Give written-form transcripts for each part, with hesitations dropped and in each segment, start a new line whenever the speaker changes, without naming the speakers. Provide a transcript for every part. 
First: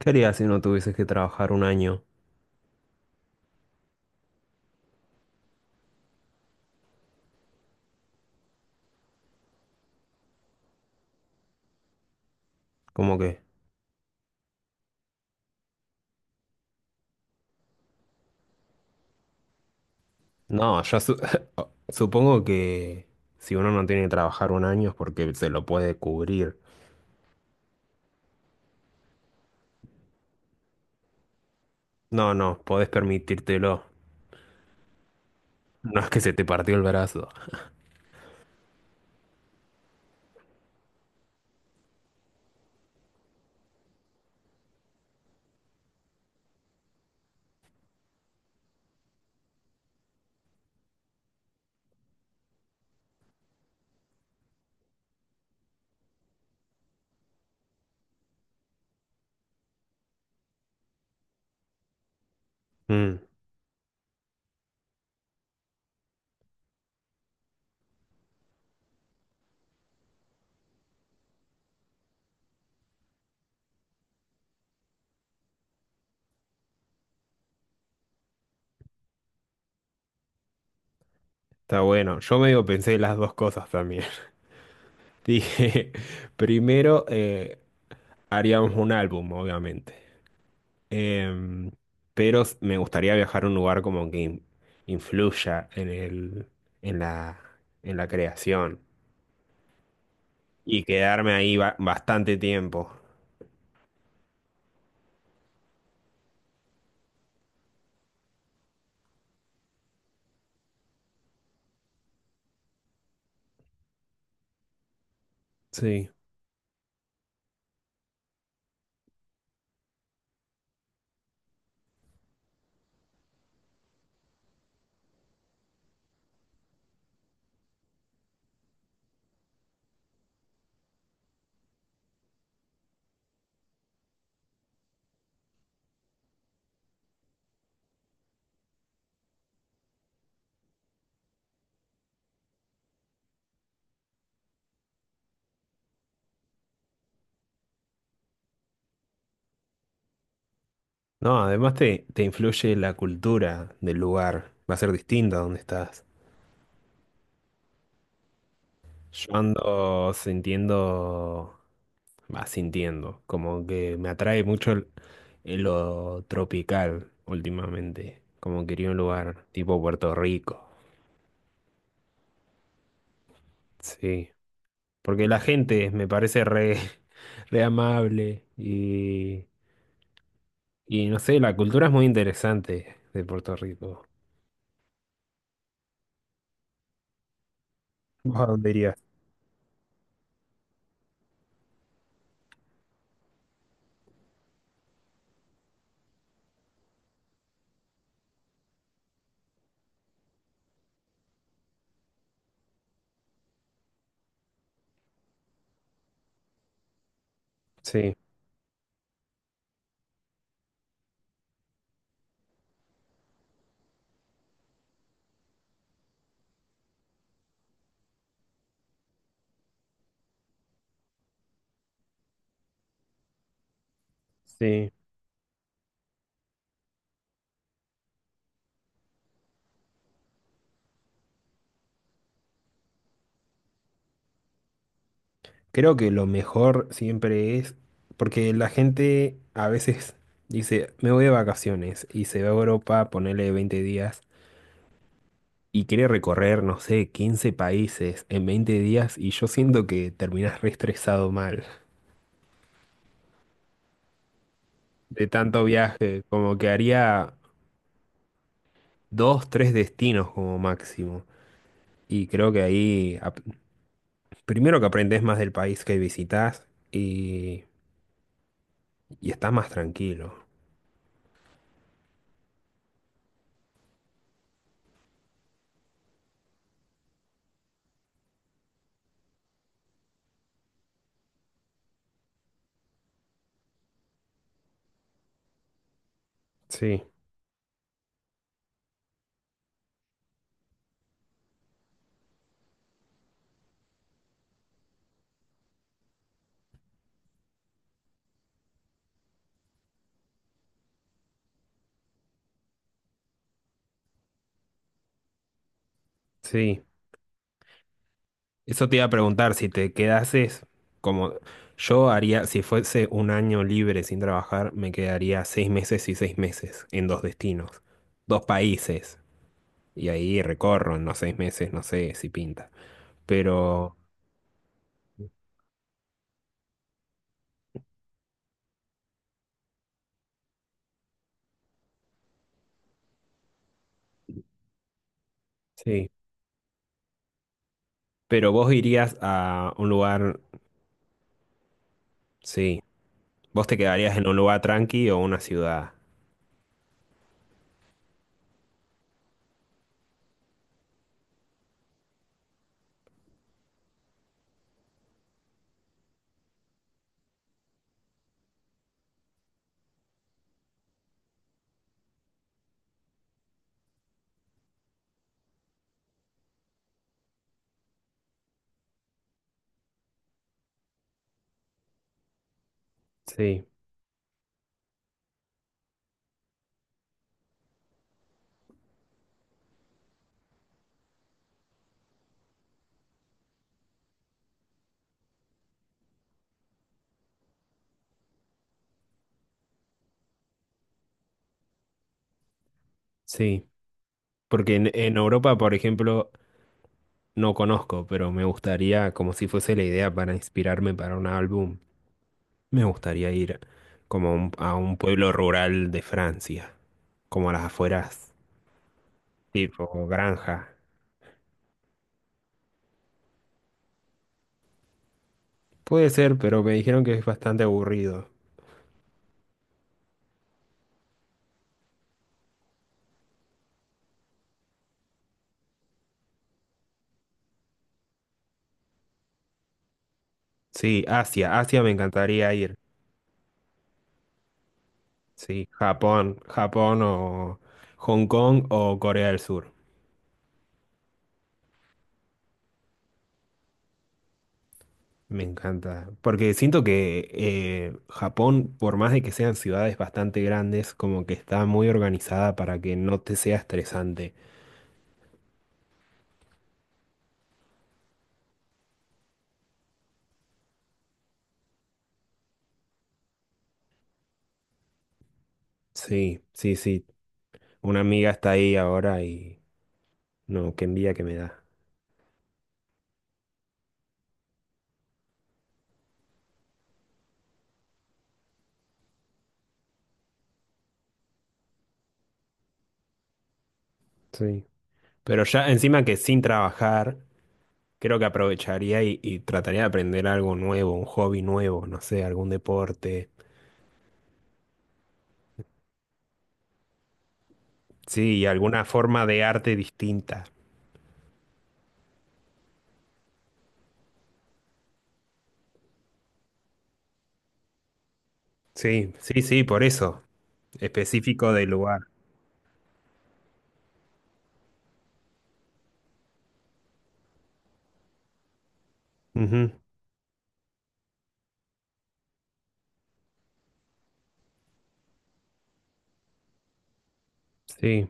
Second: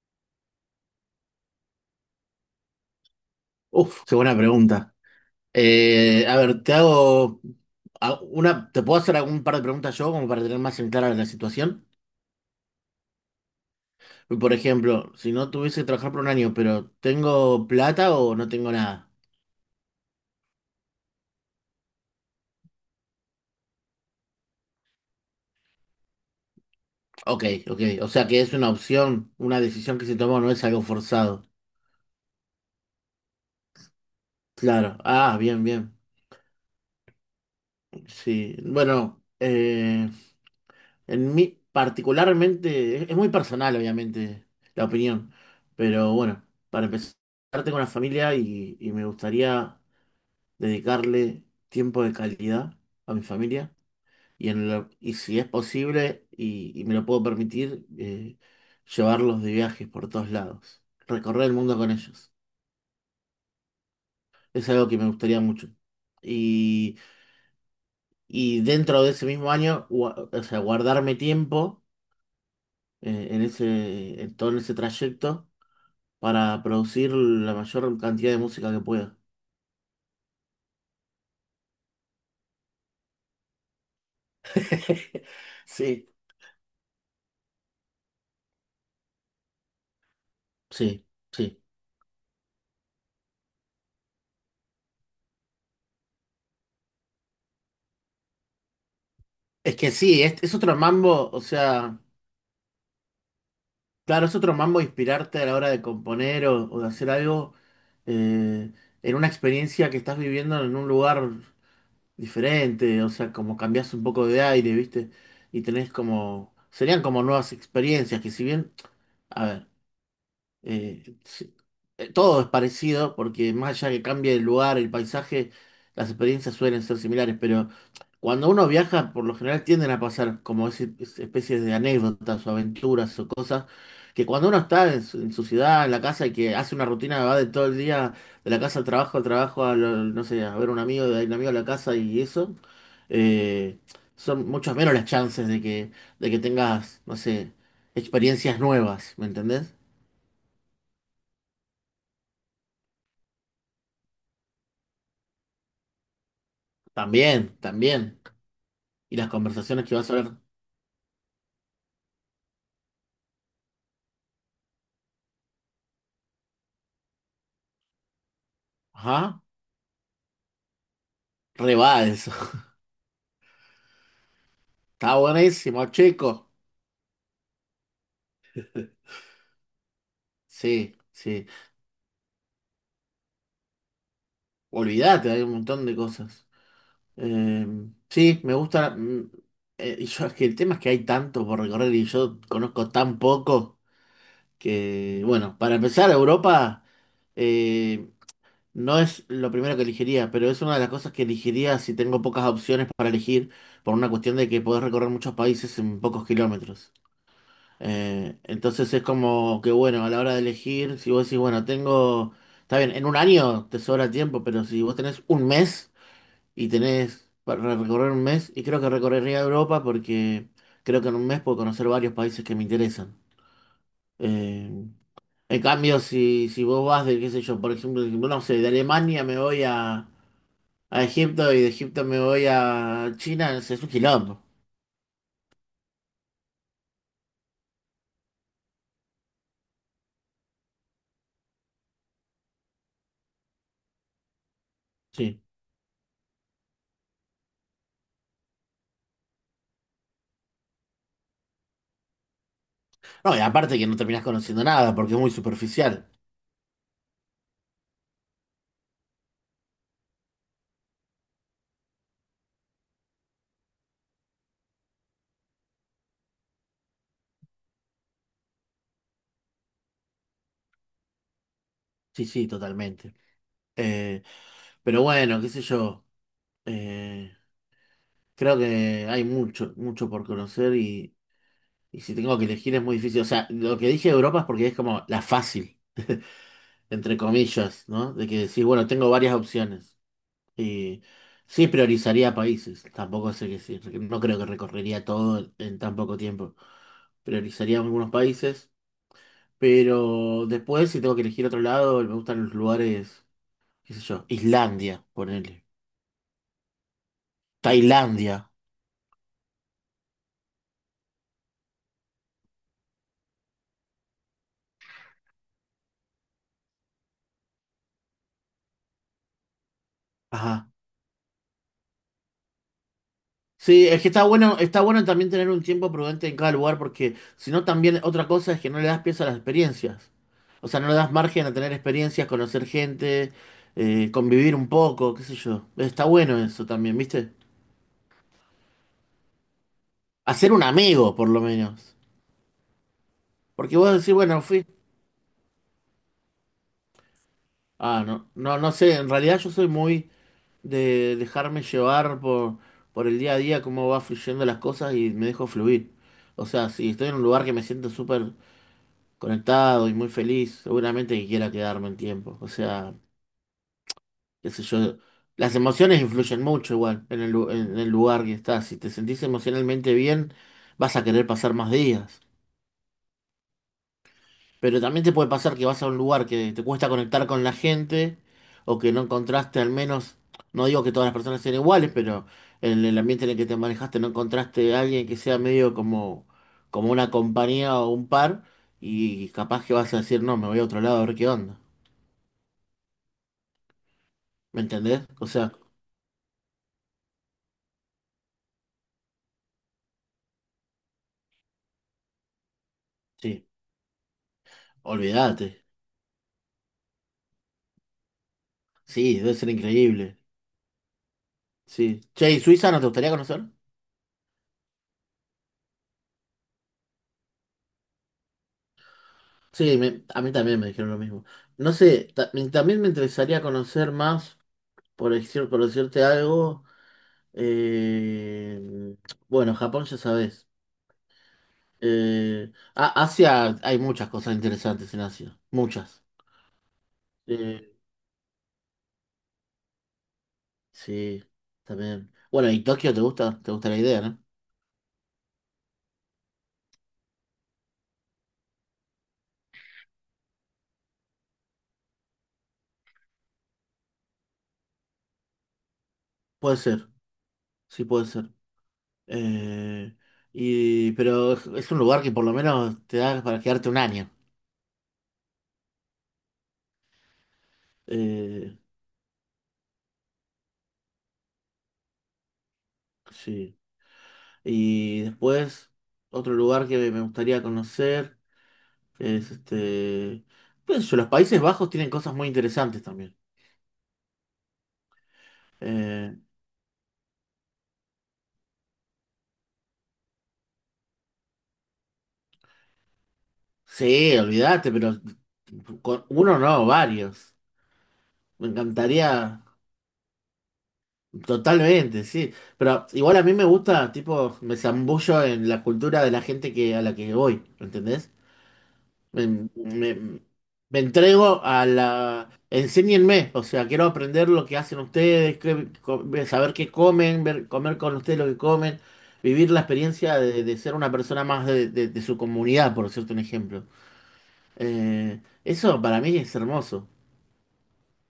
¿Qué harías si no tuvieses que trabajar un año?
Uf, qué buena pregunta. A ver, te hago una, te puedo hacer algún par de preguntas yo como para tener más en clara la situación.
¿Cómo que?
Por ejemplo, si no tuviese que trabajar por un año, pero tengo plata o no tengo nada.
No, ya supongo que si uno no tiene que trabajar un año es porque se lo puede cubrir.
Ok, ok. O sea que es una opción, una decisión que se toma, no es algo forzado.
No, no, podés permitírtelo.
Claro. Ah, bien, bien.
No es que se te partió el brazo.
Sí. Bueno. En mí, particularmente, es muy personal, obviamente, la opinión. Pero bueno, para empezar, tengo una familia y me gustaría dedicarle tiempo de calidad a mi familia. Y si es posible y me lo puedo permitir, llevarlos de viajes por todos lados. Recorrer el mundo con ellos.
Mm,
Es algo que me gustaría mucho. Y, y dentro de ese mismo año, o sea, guardarme tiempo en ese, en todo ese trayecto para producir la mayor cantidad de música que pueda.
está bueno. Yo medio pensé las dos cosas también. Dije,
Sí,
primero haríamos un álbum, obviamente.
Sí, sí.
Em, pero me gustaría viajar a un lugar como que influya en la, en la creación.
Es que sí, es otro
Y
mambo,
quedarme
o
ahí
sea,
bastante tiempo.
claro, es otro mambo inspirarte a la hora de componer o de hacer algo eh, en una experiencia que estás viviendo en un lugar diferente, o sea, como cambias un poco de aire, ¿viste? Y tenés
Sí.
como, serían como nuevas experiencias, que si bien, a ver. Sí, todo es parecido porque más allá que cambie el lugar, el paisaje, las experiencias suelen ser similares, pero cuando uno viaja, por lo general tienden a pasar como especies de anécdotas o aventuras o cosas que cuando uno está en su ciudad, en la casa y que hace una rutina, va de todo el día de la casa al trabajo, no sé, a ver un amigo, de ahí un amigo a la casa y eso, eh, son muchas menos las chances de que tengas, no sé, experiencias nuevas, ¿me entendés?
No, además te influye la cultura del lugar. Va a ser distinta donde estás.
También, también. Y las
Yo
conversaciones que vas
ando
a ver.
sintiendo, va sintiendo, como que me atrae mucho el lo tropical últimamente. Como quería un
Ajá,
lugar tipo Puerto Rico.
re va eso.
Sí.
Está
Porque la
buenísimo,
gente me parece
chico.
re, re amable
Sí,
y no sé,
sí.
la cultura es muy interesante de Puerto Rico.
Olvídate, hay un montón de cosas. Eh,
¿Vos
sí,
a
me
dónde
gusta.
irías?
Y yo, es que el tema es que hay tanto por recorrer y yo conozco tan poco que, bueno, para empezar, Europa eh, no es lo primero que elegiría, pero es una de las cosas que elegiría si tengo pocas opciones para elegir, por una cuestión de que podés recorrer muchos países en pocos kilómetros.
Sí,
Entonces es como que bueno, a la hora de elegir, si vos decís, bueno, tengo, está bien, en un año te sobra tiempo, pero si vos tenés un mes y tenés para recorrer un mes, y creo que recorrería Europa porque creo que en un mes puedo conocer varios países que me interesan. Eh,
sí.
en cambio, si vos vas de, qué sé yo, por ejemplo, no sé, de Alemania me voy a Egipto y de Egipto me voy a China, es un quilombo.
Creo que lo mejor siempre es, porque la gente a veces dice, me voy de vacaciones y se va a Europa, ponele 20 días,
Sí.
y quiere recorrer, no sé, 15 países en 20 días, y yo siento que terminas re estresado mal
No, y aparte que no terminás conociendo nada porque es
de
muy
tanto
superficial.
viaje, como que haría dos, tres destinos como máximo. Y creo que ahí, primero que aprendes más del país que visitas y estás más tranquilo.
Sí, sí, totalmente. Eh, pero bueno, qué sé yo. eh, creo que hay mucho, mucho por conocer y si tengo que elegir es muy difícil. O sea, lo que dije de Europa es porque es como la fácil,
Sí,
entre comillas, ¿no? De que decís, bueno, tengo varias opciones. Y sí priorizaría países. Tampoco sé que sí, no creo que recorrería todo en tan poco tiempo. Priorizaría algunos países. Pero después, si tengo que elegir otro lado, me gustan los lugares, qué sé yo, Islandia, ponele.
sí.
Tailandia.
Eso te iba a preguntar, si te quedases como yo haría, si fuese un año libre sin trabajar, me quedaría 6 meses y 6 meses en dos destinos, dos países, y ahí
Ajá.
recorro en los 6 meses, no sé si pinta.
Sí,
Pero,
es que está bueno también tener un tiempo prudente en cada lugar, porque si no también otra cosa es que no le das pies a las experiencias. O sea, no le das margen a tener experiencias, conocer gente, convivir un poco, qué sé yo. Está
sí,
bueno eso también, ¿viste?
pero vos irías a un lugar,
Hacer un amigo, por lo menos.
sí, vos
Porque
te
vos decís,
quedarías en un
bueno,
lugar
fui.
tranqui o una ciudad.
Ah, no, no, no sé, en realidad yo soy muy de dejarme llevar por el día a día, cómo va fluyendo las cosas y me dejo fluir. O sea, si estoy en un lugar que me siento súper conectado y muy feliz, seguramente que quiera quedarme un tiempo. O sea, qué sé yo, las emociones influyen mucho igual en el lugar que estás. Si te sentís emocionalmente bien, vas a querer pasar más días.
Sí,
Pero también te puede pasar que vas a un lugar que te cuesta conectar con la gente o que no encontraste al menos, no digo que todas las personas sean iguales, pero en el ambiente en el que te manejaste no encontraste a alguien que sea medio como una compañía o un par y capaz que vas a decir, no, me voy a otro lado a ver qué onda.
sí,
¿Me
porque en,
entendés?
en
O sea,
Europa, por ejemplo, no conozco, pero me gustaría como si fuese la idea para inspirarme para un álbum. Me gustaría
sí,
ir como a un pueblo
olvídate.
rural de Francia, como a las afueras,
Sí, debe ser
tipo
increíble.
granja.
Sí. Che, ¿y Suiza no te gustaría conocer?
Puede ser, pero me dijeron que es bastante aburrido.
Sí, a mí también me dijeron lo mismo. No sé, también me interesaría conocer más, por decirte algo. eh, bueno, Japón ya sabes.
Sí, Asia, Asia me encantaría ir.
Asia, hay muchas cosas interesantes en Asia.
Sí,
Muchas.
Japón, Japón o
Eh,
Hong Kong o Corea del Sur.
sí, también. Bueno, ¿y Tokio te gusta? ¿Te gusta la idea, no?
Me encanta, porque siento que Japón, por más de que sean ciudades bastante grandes, como que está muy organizada para que no te sea estresante.
Puede ser, sí puede ser. Eh, pero es un lugar que por lo menos te da para quedarte un año.
Sí, sí, sí. Una amiga está
Eh,
ahí ahora y... No, qué envidia que me da.
sí. Y después, otro lugar que me gustaría conocer es este. Qué sé yo, los Países Bajos tienen cosas muy interesantes también.
Sí. Pero ya encima que
Eh,
sin trabajar, creo que aprovecharía y trataría de aprender algo nuevo, un hobby nuevo, no sé, algún deporte.
sí, olvídate, pero con uno no, varios.
Sí, y
Me
alguna forma
encantaría.
de arte distinta.
Totalmente, sí. Pero igual a mí me gusta, tipo, me zambullo en la cultura de la gente que, a la que voy, ¿entendés?
Sí, sí,
Me,
sí, por
me-
eso.
me entrego
Específico
a
del lugar.
la... Enséñenme, o sea, quiero aprender lo que hacen ustedes, saber qué comen, ver, comer con ustedes lo que comen, vivir la
Ujú.
experiencia de ser una persona más de su comunidad, por decirte un ejemplo. Eso para mí es hermoso.
Sí,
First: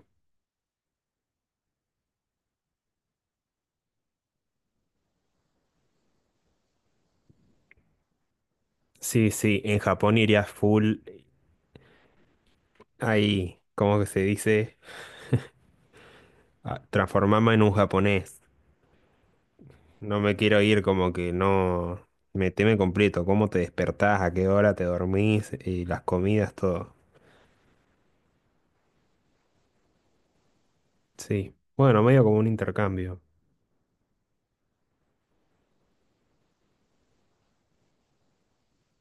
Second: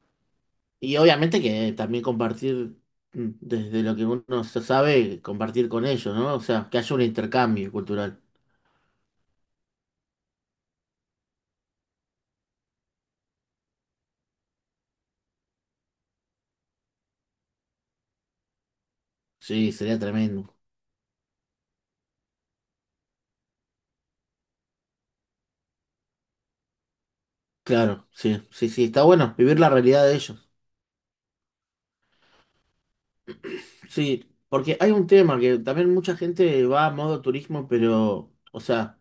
Y obviamente que también compartir desde lo que uno se sabe, compartir con ellos, ¿no? O sea, que haya un intercambio cultural.
sí, sí. En Japón iría full ahí, ¿cómo que se dice? Transformarme en un japonés.
Sí, sería
No me
tremendo.
quiero ir, como que no me teme completo. ¿Cómo te despertás? ¿A qué hora te dormís? Y las comidas, todo.
Claro, sí, sí, sí, está bueno vivir la realidad de ellos.
Sí. Bueno, medio como un intercambio.
Sí, porque hay un tema que también mucha gente va a modo turismo, pero, o sea,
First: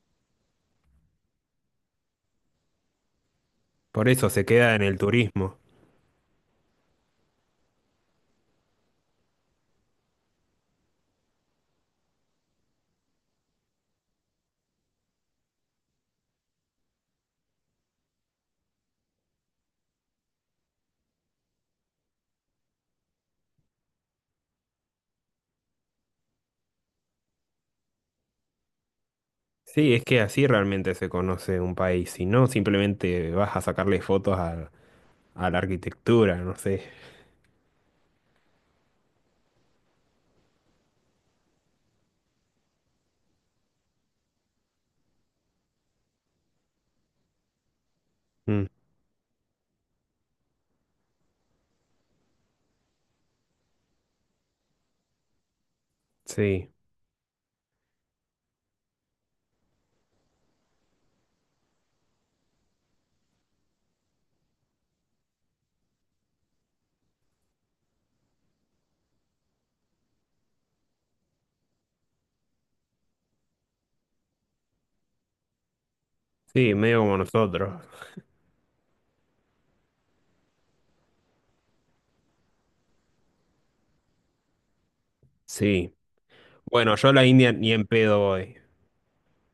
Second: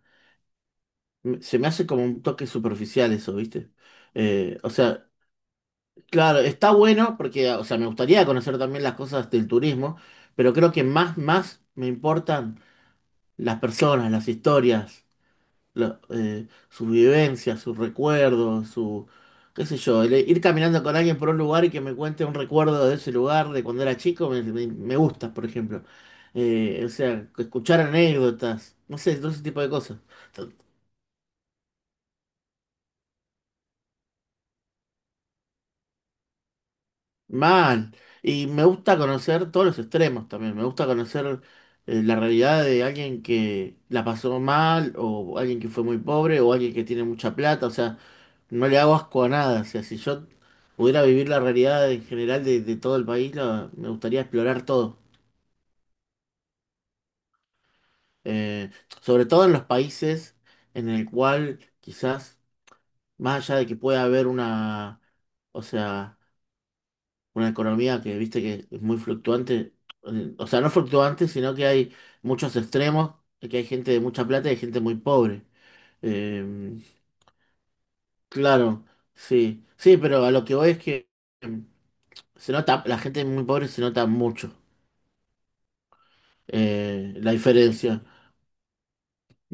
se me hace como un toque superficial eso, ¿viste?
Por eso se
O
queda en el
sea,
turismo.
claro, está bueno porque, o sea, me gustaría conocer también las cosas del turismo, pero creo que más, más me importan las personas, las historias, sus vivencias, sus recuerdos, su, qué sé yo, el ir caminando con alguien por un lugar y que me cuente un recuerdo de ese lugar, de cuando era chico, me gusta, por ejemplo. O sea, escuchar anécdotas, no sé, todo ese tipo de
Sí,
cosas.
es que así realmente se conoce un país. Si no, simplemente vas a sacarle fotos a la arquitectura, no sé.
Man, y me gusta conocer todos los extremos también, me gusta conocer la realidad de alguien que la pasó mal, o alguien que fue muy pobre, o alguien que tiene mucha plata, o sea,
Mm,
no le hago asco a nada, o sea, si yo pudiera vivir la realidad en general de todo el país, me gustaría explorar todo.
sí,
Eh, sobre todo en los países en el cual quizás, más allá de que pueda haber una, o sea una economía que viste que es muy fluctuante, o sea, no fluctuante, sino que hay muchos extremos, que hay gente de mucha plata y hay gente muy pobre.
sí,
Eh,
medio como nosotros.
claro, sí, sí, pero a lo que voy es que eh, se nota, la gente muy pobre se nota mucho
Sí. Bueno, yo a la
la
India ni en
diferencia.
pedo voy.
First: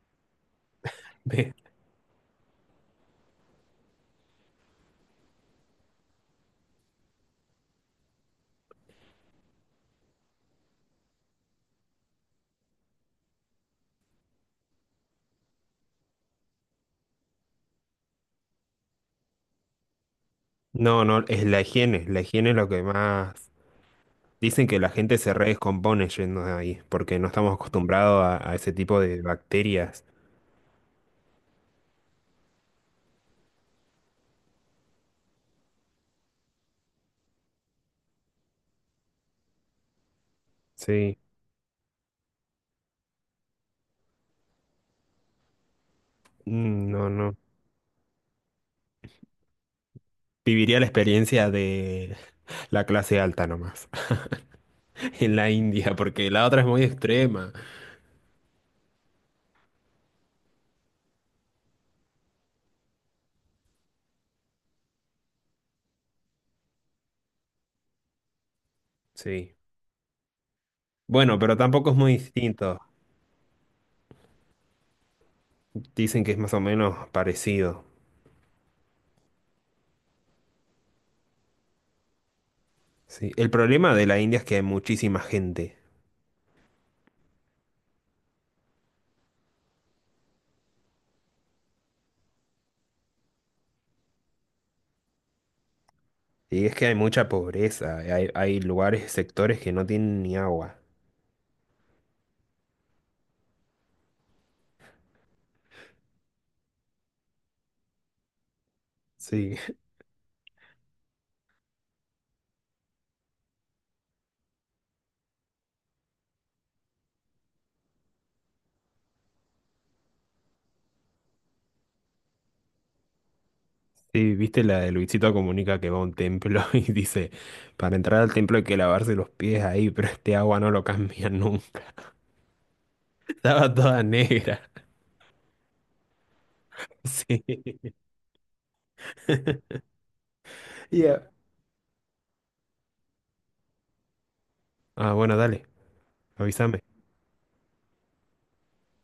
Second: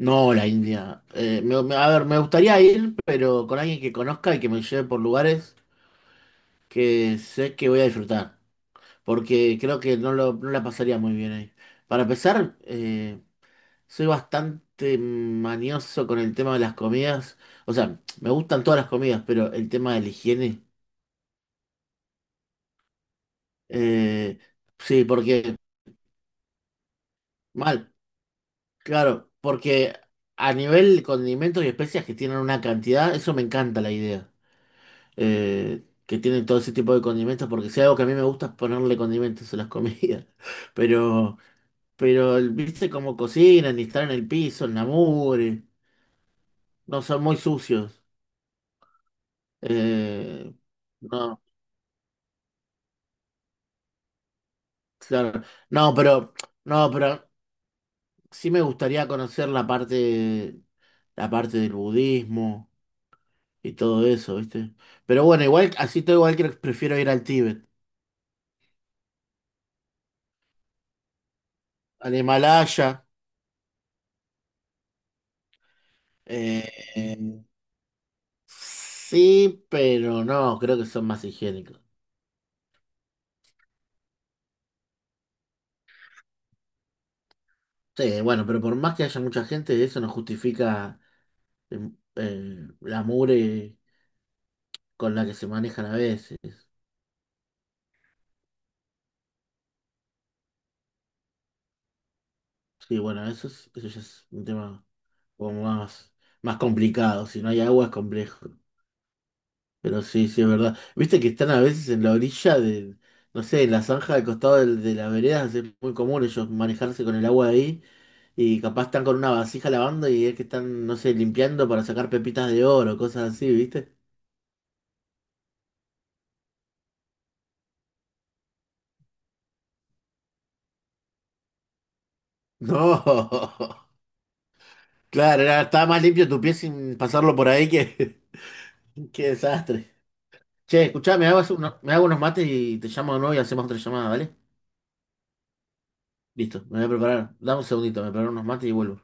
No, la India. Eh, me- me- a ver, me gustaría ir, pero con alguien que conozca y que me lleve por lugares que sé que voy a disfrutar, porque creo que no, no la pasaría muy bien ahí. Para empezar, soy bastante manioso con el tema de las comidas. O sea, me gustan todas las comidas, pero el tema de la higiene.
No, no, es la higiene. La higiene es lo que más.
eh,
Dicen que la
sí,
gente se
porque.
redescompone yendo de ahí, porque no estamos
Mal,
acostumbrados a ese tipo de
claro. Porque
bacterias.
a nivel condimentos y especias que tienen una cantidad, eso me encanta la idea. Que tienen todo ese tipo de condimentos, porque si hay algo que a mí me gusta es ponerle condimentos a las comidas.
Sí.
Pero, pero viste cómo cocinan y están en el piso, en la mugre.
Mm,
No
no,
son
no.
muy sucios. Eh,
Viviría la
no.
experiencia de la clase alta nomás, en
Claro.
la India,
No,
porque
pero,
la otra es muy
no, pero
extrema.
sí me gustaría conocer la parte del budismo y todo eso, ¿viste? Pero bueno, igual, así todo igual que prefiero ir al Tíbet,
Sí. Bueno, pero tampoco es muy
al
distinto.
Himalaya.
Dicen que es más o
eh,
menos
eh,
parecido.
sí, pero no, creo que son más higiénicos.
Sí. El problema de la India es que hay muchísima gente.
Sí, bueno, pero por más que haya mucha gente, eso no justifica eh, la mugre con la que se manejan a veces.
Y es que hay mucha pobreza. Hay lugares, sectores que no tienen ni agua.
Sí, bueno, eso ya es un tema, como más, más complicado. Si no hay agua es complejo.
Sí.
Pero sí, sí, es verdad. Viste que están a veces en la orilla de, no sé, en la zanja del costado de, las veredas, es muy común ellos manejarse con el agua ahí y capaz están con una vasija lavando y es que están, no sé, limpiando para sacar pepitas de oro, cosas así, ¿viste?
Sí, viste la de Luisito Comunica que va a un templo y dice, para entrar al templo hay que lavarse los pies ahí, pero este agua no lo cambia nunca.
No,
Estaba toda negra.
claro, estaba más limpio tu pie sin pasarlo por ahí
Sí.
que, qué desastre. Che, escuchá,
Ya.
me hago unos mates y te llamo de nuevo y hacemos otra llamada, ¿vale?
Ah, bueno, dale,
Listo, me voy a
avísame.
preparar. Dame un segundito, me preparo unos mates y vuelvo.